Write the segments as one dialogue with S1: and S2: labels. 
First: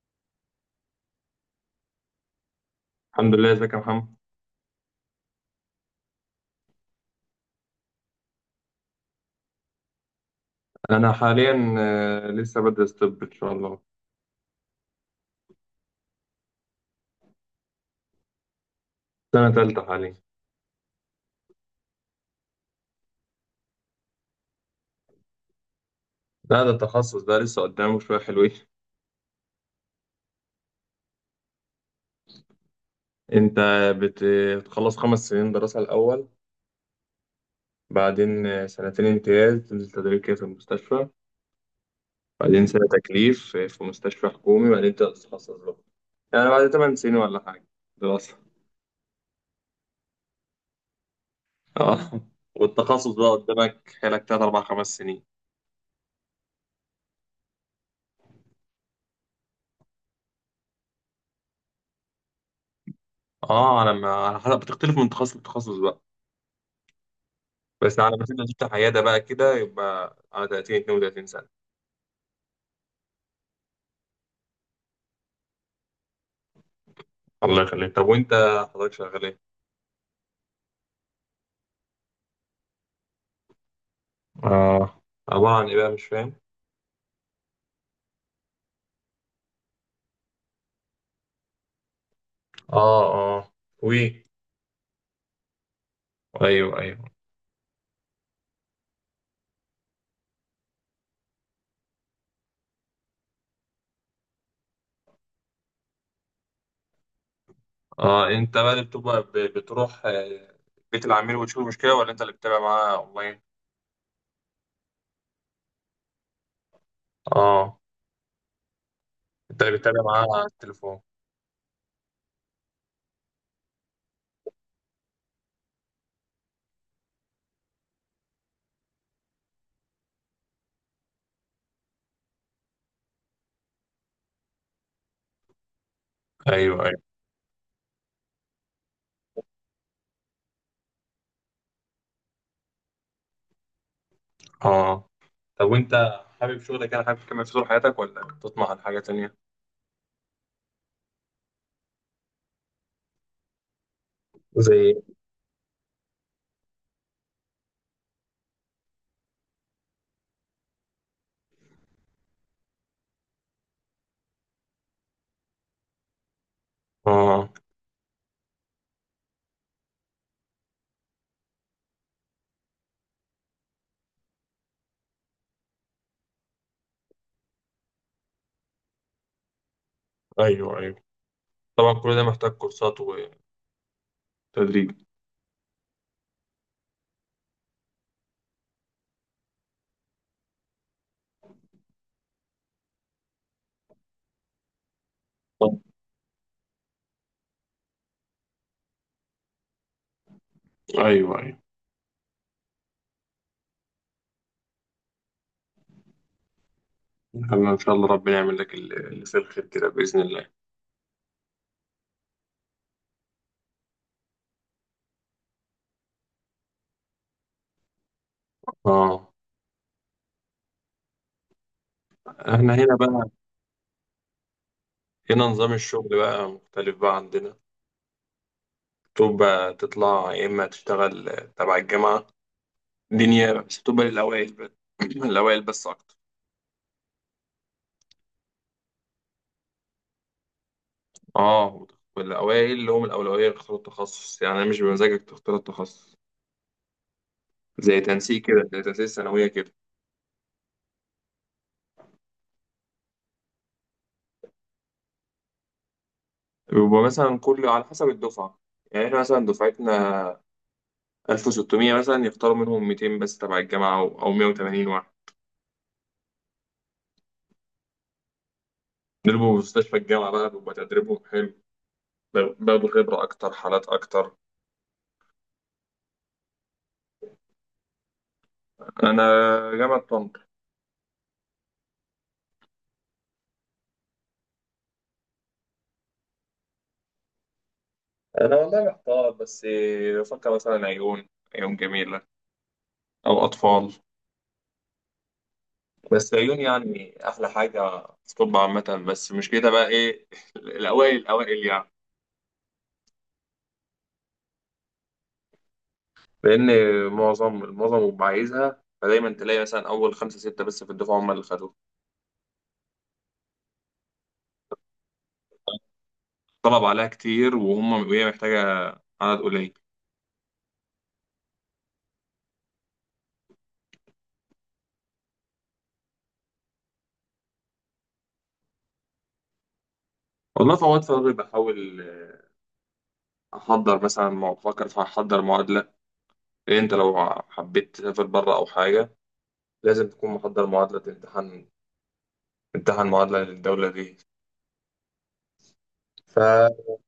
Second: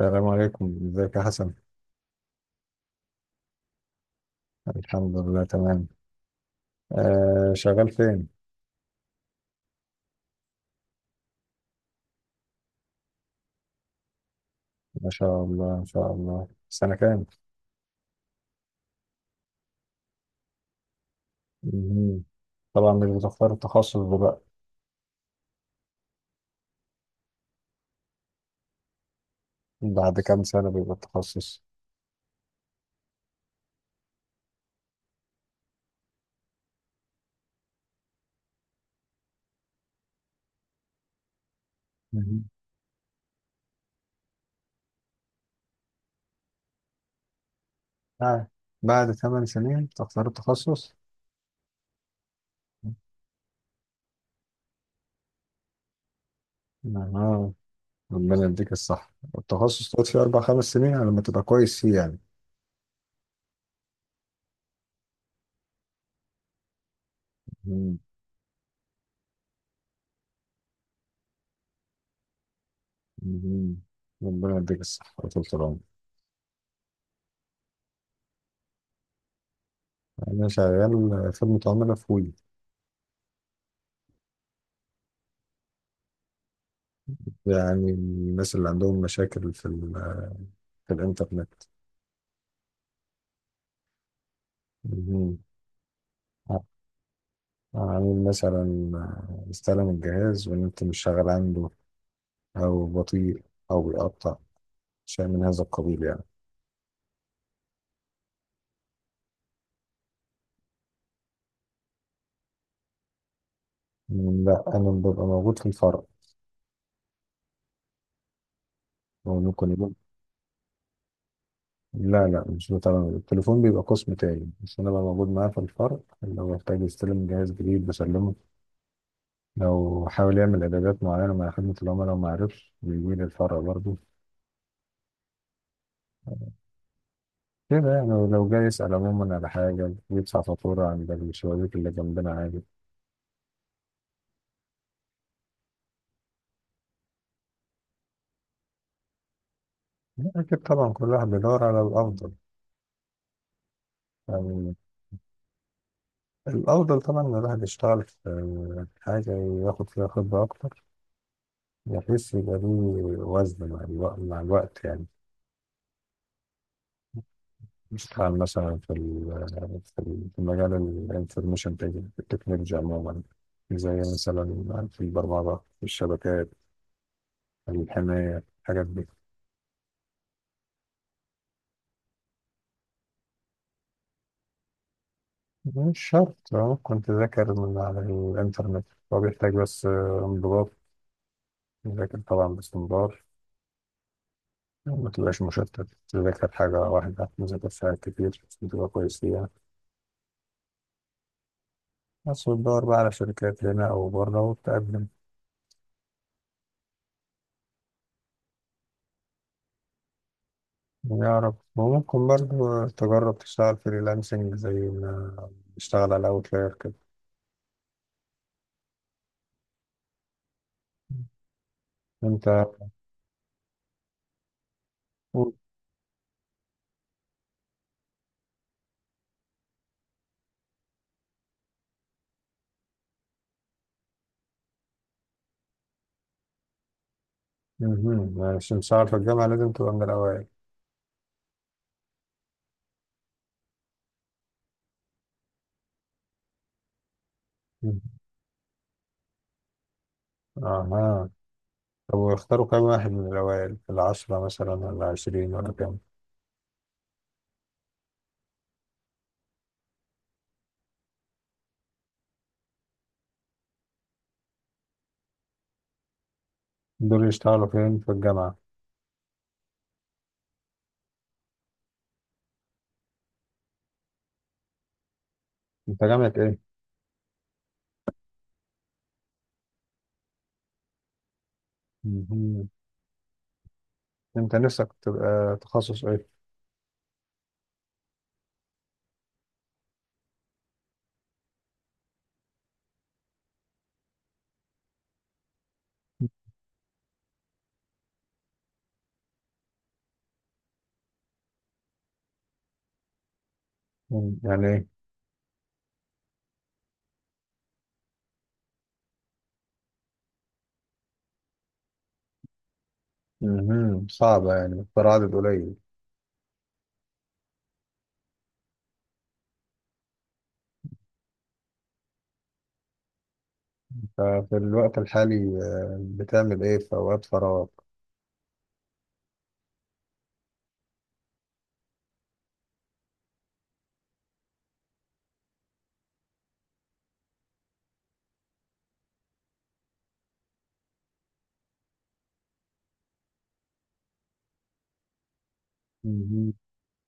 S1: السلام عليكم، ازيك يا حسن.
S2: الحمد لله. ازيك يا محمد؟
S1: الحمد لله تمام. آه، شغال فين؟
S2: انا حاليا لسه بدرس طب ان شاء الله.
S1: ما شاء الله ما شاء الله، سنة كام؟
S2: سنه تالتة حاليا.
S1: مهم. طبعا مش بتختار التخصص دلوقتي.
S2: لا، ده التخصص ده لسه قدامه شويه حلوين.
S1: بعد كام سنة بيبقى التخصص؟
S2: انت بت- بتخلص 5 سنين دراسه الاول، بعدين سنتين امتياز تنزل تدريب كده في المستشفى،
S1: مهم.
S2: بعدين سنه تكليف في مستشفى حكومي، بعدين تبدا تتخصص بقى. يعني بعد 8 سنين ولا حاجه دراسه.
S1: آه. بعد ثمان سنين تختار التخصص.
S2: اه. والتخصص بقى قدامك حالك تلات اربع خمس سنين.
S1: آه. ربنا يديك الصحة، التخصص تقعد فيه أربع خمس سنين على ما تبقى كويس فيه يعني.
S2: اه، انا ما على حسب بتختلف من تخصص لتخصص.
S1: مهم.
S2: بس على ما تبدا تفتح عياده بقى كده يبقى على 30 32 سنه.
S1: مهم. ربنا يديك الصحة وطول العمر.
S2: الله يخليك. طب وانت حضرتك شغال ايه؟
S1: أنا شغال في المتعاملة في وي.
S2: اه، عباره عن ايه بقى؟ مش فاهم.
S1: يعني الناس اللي عندهم مشاكل في في الإنترنت.
S2: اه اه. وي.
S1: مهم.
S2: ايوه ايوه.
S1: عامل مثلا استلم الجهاز والنت مش شغال عنده، أو بطيء، أو بيقطع، شيء من هذا القبيل يعني.
S2: اه، انت بقى اللي بتبقى بتروح بيت العميل وتشوف المشكله، ولا انت اللي بتتابع معاه اونلاين؟
S1: لا أنا ببقى موجود في الفرع.
S2: اه، انت
S1: وممكن
S2: اللي
S1: يكون.
S2: بتتابع معاه على التليفون.
S1: لا مش بتابع التليفون، بيبقى قسم تاني، بس أنا ببقى موجود معاه في الفرع. لو احتاج يستلم جهاز جديد بسلمه. لو حاول يعمل إعدادات معينة مع خدمة العملاء وما عرفش بيجي لي الفرع برضه.
S2: ايوه ايوه.
S1: كده يعني، لو جاي يسأل عموما على حاجة، يدفع فاتورة عند الشبابيك اللي جنبنا عادي.
S2: اه. طب وانت حابب شغلك؟ يعني حابب تكمل في طول حياتك، ولا تطمح لحاجه تانيه؟
S1: أكيد طبعا، كل واحد بيدور على الأفضل يعني.
S2: زي.
S1: الأفضل طبعا إن الواحد يشتغل في حاجة ياخد فيها خبرة أكتر، بحيث يبقى ليه وزن مع الوقت، مع الوقت يعني.
S2: اه.
S1: يشتغل مثلا في في في مجال الانفورميشن تكنولوجي عموما. زي مثلا في البرمجة، في الشبكات، الحماية، الحاجات دي.
S2: ايوه ايوه. طبعا كل ده محتاج كورسات وتدريب.
S1: مش شرط، اه كنت ذاكر من على الإنترنت. هو بيحتاج بس انضباط. ذاكر طبعا باستمرار، ما تبقاش مشتت. تذاكر حاجة واحدة، ما تذاكرش حاجات كتير عشان تبقى كويس فيها.
S2: ايوه ايوه.
S1: بس وتدور بقى على شركات هنا أو بره وتقدم.
S2: احنا ان شاء الله ربنا يعمل لك اللي في الخير كده باذن الله.
S1: يا رب. وممكن برضه تجرب تشتغل فريلانسنج، زي ما بتشتغل على أوتلاير كده.
S2: اه.
S1: أنت.
S2: احنا هنا بقى، هنا نظام الشغل بقى مختلف بقى عندنا. تبقى تطلع يا اما تشتغل تبع الجامعه. دي نيابه، بس تبقى للاوائل بس. الاوائل بس اكتر.
S1: مهم. عشان تشتغل في الجامعة لازم تبقى من الأوائل.
S2: اه، والاوائل اللي هم الاولويه يختاروا التخصص، يعني مش بمزاجك تختار التخصص.
S1: مهم.
S2: زي تنسيق كده، زي تنسيق الثانويه كده.
S1: أها. طب واختاروا كام واحد من الأوائل؟ العشرة مثلا ولا عشرين ولا كام؟
S2: بيبقى مثلا كل على حسب الدفعه. يعني احنا مثلا دفعتنا 1600 مثلا، يختاروا منهم 200 بس تبع الجامعة، أو 180 واحد.
S1: دول يشتغلوا فين في الجامعة؟
S2: بيضربوا في مستشفى الجامعة بقى، بيبقى تدريبهم حلو، بياخدوا خبرة أكتر، حالات أكتر.
S1: أنت جامعة إيه؟
S2: أنا جامعة طنطا.
S1: مهم. أنت نفسك تبقى تخصص إيه؟
S2: أنا والله محتار، بس بفكر مثلا عيون. عيون جميلة، أو أطفال. بس عيون يعني أحلى حاجة في طب عامة، بس مش كده بقى إيه الأوائل الأوائل يعني.
S1: مم. يعني إيه؟
S2: لأن معظم اللي عايزها، فدايما تلاقي مثلا أول خمسة ستة بس في الدفعة هم اللي خدوها.
S1: مهم. صعبة يعني، مختار عدد قليل.
S2: طلب عليها كتير، وهم وهي محتاجة عدد قليل.
S1: ففي الوقت الحالي، بتعمل إيه في أوقات فراغ؟
S2: والله في أوقات فراغي بحاول أحضر مثلا بفكر في أحضر معادلة. لأن أنت لو حبيت تسافر بره أو حاجة لازم تكون محضر معادلة، تمتحن معادلة للدولة دي.
S1: مهم.
S2: فماشي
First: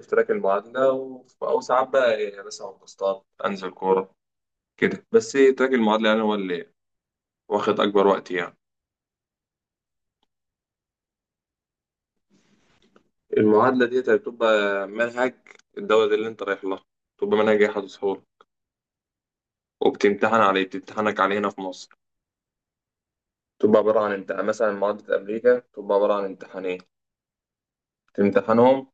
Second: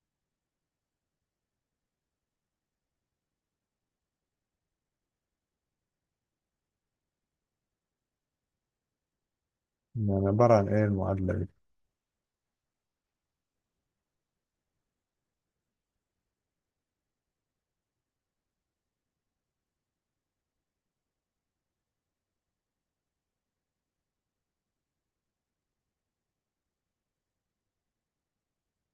S2: في تراك المعادلة أو ساعات بقى يعني مثلا بسطات أنزل كورة كده، بس تراك المعادلة يعني هو اللي واخد أكبر وقت يعني.
S1: يعني عبارة عن إيه المعادلة دي؟
S2: المعادلة دي بتبقى منهج الدولة دي اللي أنت رايح لها. بتبقى منهج أحد سهولة، وبتمتحن عليه، بتمتحنك عليه هنا في مصر. تبقى عبارة عن امتحان. مثلا معادلة أمريكا تبقى عبارة عن امتحانين بتمتحنهم،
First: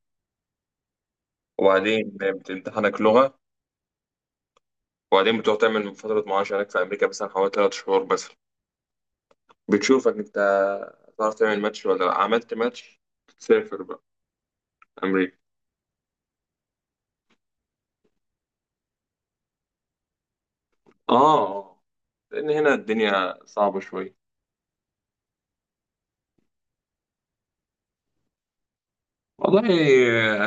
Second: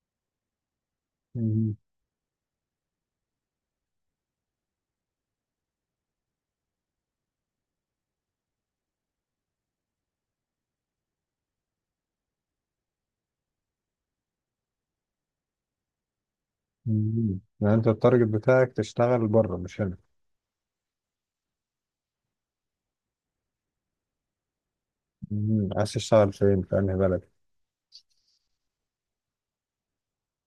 S1: مهم.
S2: وبعدين بتمتحنك لغة. وبعدين بتروح تعمل فترة معاش هناك في أمريكا مثلا حوالي 3 شهور مثلا. بتشوفك أنت هتعرف تعمل ماتش ولا لأ. عملت ماتش تسافر بقى أمريكا.
S1: مهم. يعني أنت التارجت بتاعك تشتغل بره مش هنا؟
S2: آه. لأن هنا الدنيا صعبة شوية.
S1: مهم. عايز تشتغل فين؟ في أنهي بلد؟
S2: والله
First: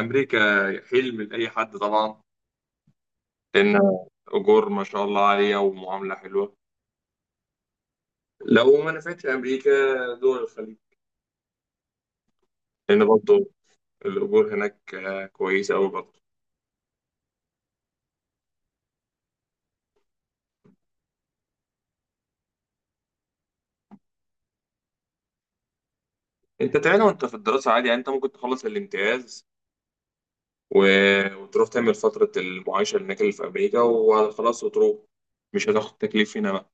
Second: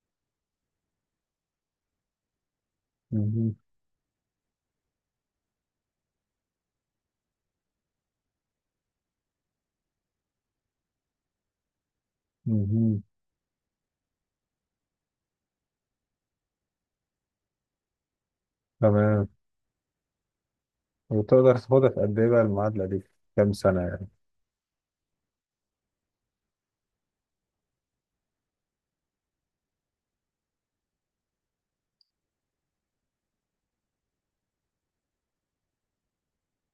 S2: أمريكا حلم لأي حد طبعا.
S1: مهم.
S2: لأن أجور ما شاء الله عالية ومعاملة حلوة. لو ما نفعتش أمريكا، دول الخليج.
S1: مهم.
S2: لان برضه الاجور هناك كويسه قوي برضه.
S1: تمام. وتقدر تاخدها في قد إيه بقى المعادلة دي؟ كام سنة يعني؟
S2: انت تعالى وانت في الدراسه عادي، يعني انت ممكن تخلص الامتياز و... وتروح تعمل فتره المعايشه هناك اللي في امريكا وخلاص، وتروح. مش هتاخد تكليف هنا بقى،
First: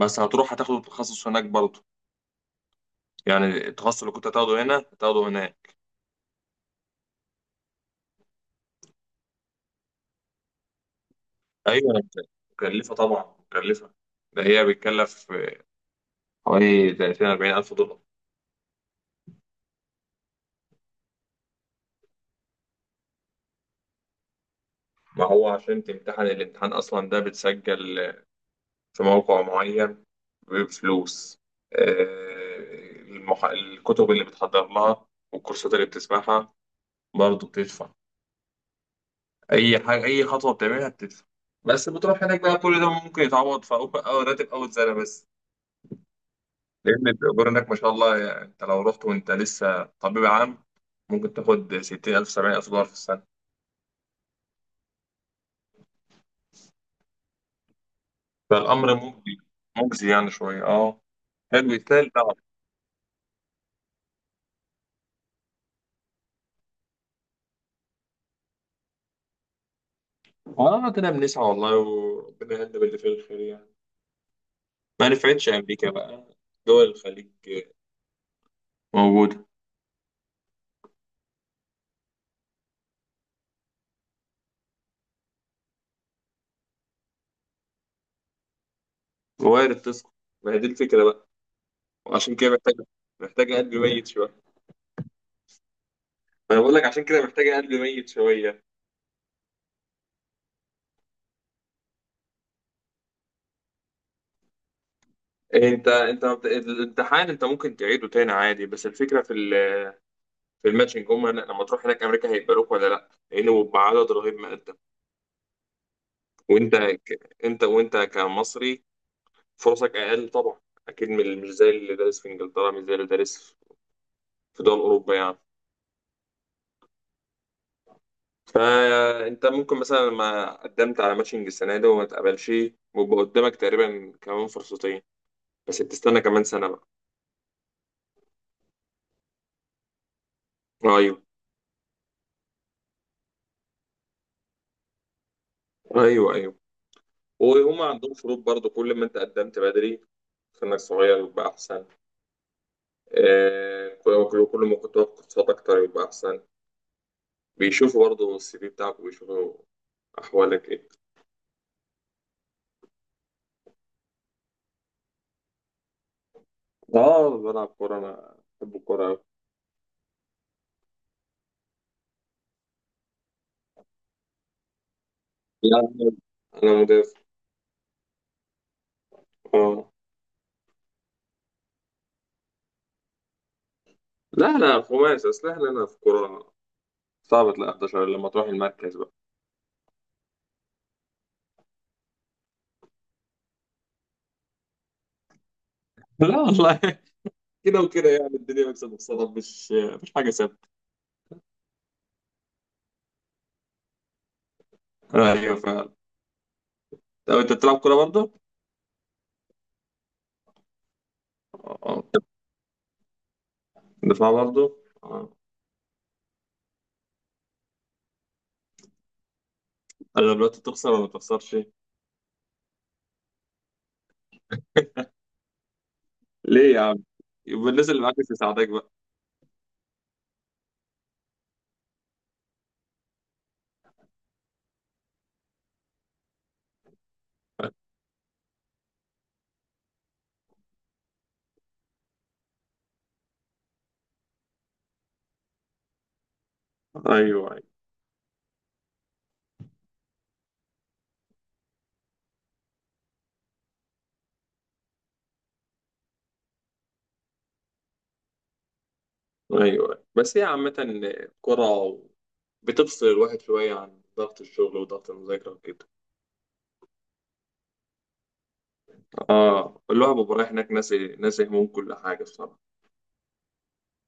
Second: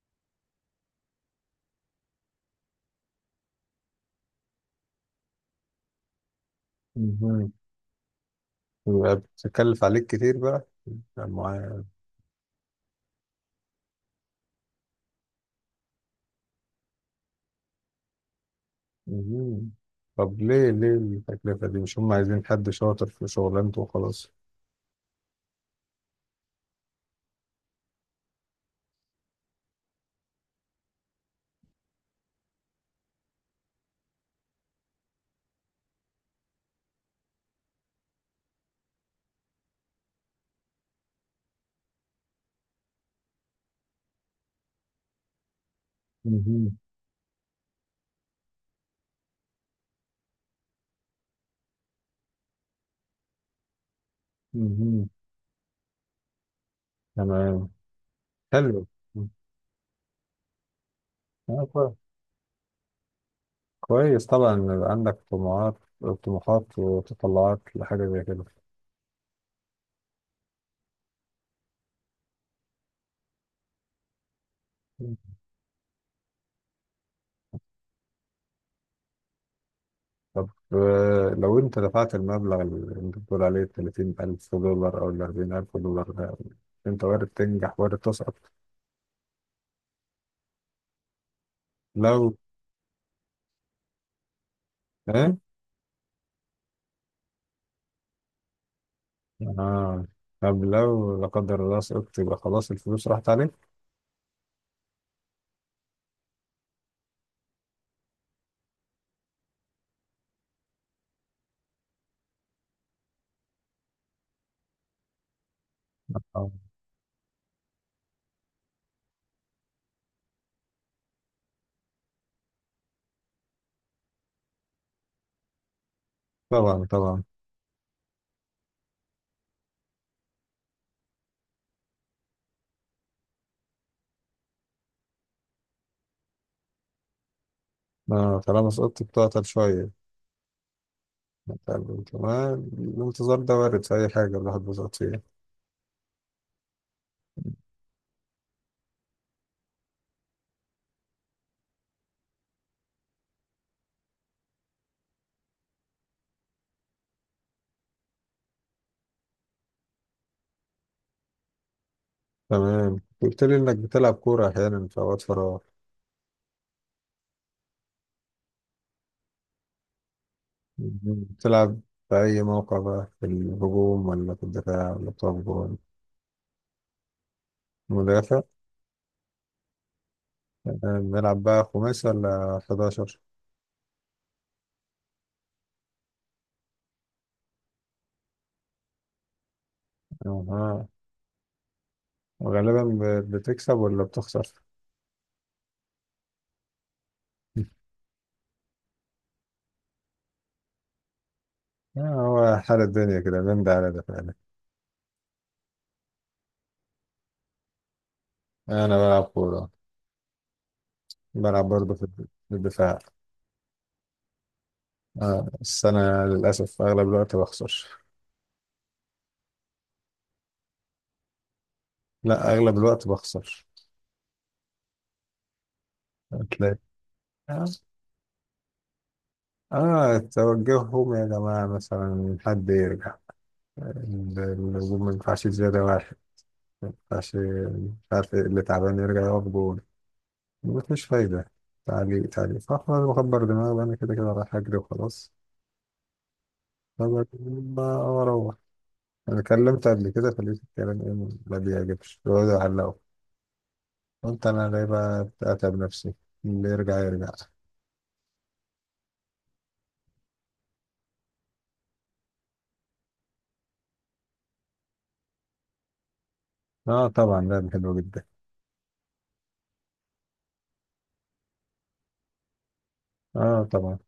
S2: بس هتروح هتاخد التخصص هناك برضه. يعني التخصص اللي كنت هتاخده هنا هتاخده هناك.
S1: مهم. يبقى بتكلف عليك كتير بقى المعادلة.
S2: ايوه. مكلفه طبعا، مكلفه. ده هي بتكلف حوالي 30 40 الف دولار.
S1: مهم. طب ليه التكلفة دي؟ مش هم عايزين حد شاطر في شغلانته وخلاص؟
S2: ما هو عشان تمتحن الامتحان اصلا ده بتسجل في موقع معين بفلوس. الكتب اللي بتحضر لها والكورسات اللي بتسمعها برضه بتدفع. أي حاجة، أي خطوة بتعملها بتدفع. بس بتروح هناك بقى كل ده ممكن يتعوض في أول أو راتب أول سنة بس.
S1: مهم.
S2: لأن الأجور هناك ما شاء الله، يعني أنت لو رحت وأنت لسه طبيب عام ممكن تاخد 60000 $70,000 في السنة.
S1: مهم. تمام. حلو.
S2: فالأمر مجزي، مجزي يعني شوية أه. حلو
S1: كويس.
S2: يستاهل تعب.
S1: كويس طبعا إن يبقى عندك طموحات، طموحات وتطلعات لحاجة زي كده.
S2: اه، ربنا بنسعى والله، وربنا يهدي باللي فيه الخير يعني. ما نفعتش أمريكا بقى، دول الخليج موجودة.
S1: طب لو انت دفعت المبلغ اللي انت بتقول عليه $30,000 او ال $40,000 ده، انت وارد تنجح وارد تسقط.
S2: وارد تسقط. ما هي دي الفكرة بقى.
S1: لو
S2: وعشان كده محتاجة قلب ميت شوية.
S1: ايه.
S2: ما أنا بقول لك عشان كده محتاجة قلب ميت شوية.
S1: اه. طب لو لا قدر الله سقطت، يبقى خلاص الفلوس راحت عليك؟
S2: أنت ما بت- الامتحان أنت ممكن تعيده تاني عادي، بس الفكرة في الماتشنج. لما تروح هناك أمريكا هيقبلوك ولا لأ، لأنه بعدد رهيب مقدم.
S1: اه.
S2: وأنت ك- أنت وأنت كمصري فرصك أقل طبعا، أكيد مش زي اللي دارس في إنجلترا، مش زي اللي دارس في دول أوروبا يعني.
S1: طبعا طبعا.
S2: فانت ممكن مثلا لما قدمت على ماتشنج السنه دي وما تقبلش، ويبقى قدامك تقريبا كمان فرصتين، بس بتستنى كمان سنه بقى.
S1: آه طالما سقطت بتعطل شوية.
S2: ايوه
S1: طب تمام، الانتظار ده وارد في أي حاجة الواحد بيسقط فيها.
S2: ايوه ايوه. وهم عندهم شروط برضو. كل ما انت قدمت بدري سنك صغير يبقى احسن. كل ما كنت واخد كورسات اكتر يبقى احسن. بيشوفوا برضو السي في بتاعك، وبيشوفوا احوالك ايه.
S1: تمام. قلت لي إنك بتلعب كورة أحيانا في أوقات فراغ.
S2: اه، بلعب كوره، انا بحب الكوره أوي.
S1: بتلعب في أي موقع بقى؟ في الهجوم ولا في الدفاع ولا بتقف جول؟
S2: لا، انا مدافع.
S1: مدافع.
S2: اه.
S1: بنلعب بقى خماسي ولا 11؟
S2: لا لا، خماسي اصل احنا هنا في كوره صعب تلاقي 11 لما تروح المركز بقى.
S1: اه. وغالبا بتكسب ولا بتخسر؟
S2: لا والله، كده وكده يعني. الدنيا مكسب وخسارة، مش حاجة ثابتة.
S1: هو حال الدنيا كده، بين ده على ده فعلا.
S2: ايوه فعلا. طب انت بتلعب كوره برضه؟
S1: انا بلعب كورة، بلعب برضه في
S2: اه.
S1: في الدفاع.
S2: دفاع برضه؟ آه.
S1: بس انا للاسف اغلب الوقت بخسر.
S2: انا دلوقتي تخسر ولا ما تخسرش؟
S1: لا اغلب الوقت بخسر.
S2: ليه
S1: هتلاقي.
S2: يا عم؟
S1: اه.
S2: يبقى الناس اللي معاك مش مساعداك بقى.
S1: توجههم يا جماعة مثلا، حد يرجع، الهجوم ما ينفعش زيادة واحد، ما ينفعش، مش عارف إيه اللي تعبان يرجع يقف جون. مفيش فايدة. تعليق تعليق فأخرج بكبر دماغي، وأنا كده كده رايح أجري وخلاص،
S2: ايوه ايوه
S1: فبكلم بقى وأروح. أنا كلمت قبل كده فلقيت الكلام إيه ما بيعجبش، بيقعدوا يعلقوا. قلت أنا ليه بقى أتعب نفسي، اللي يرجع يرجع.
S2: ايوه. بس هي عامة كرة بتفصل الواحد شوية عن ضغط الشغل وضغط المذاكرة وكده.
S1: آه طبعا، لعبة حلوة جدا.
S2: اه، الواحد بيبقى رايح هناك ناسي، ناسي هموم كل حاجة بصراحة.
S1: آه طبعا.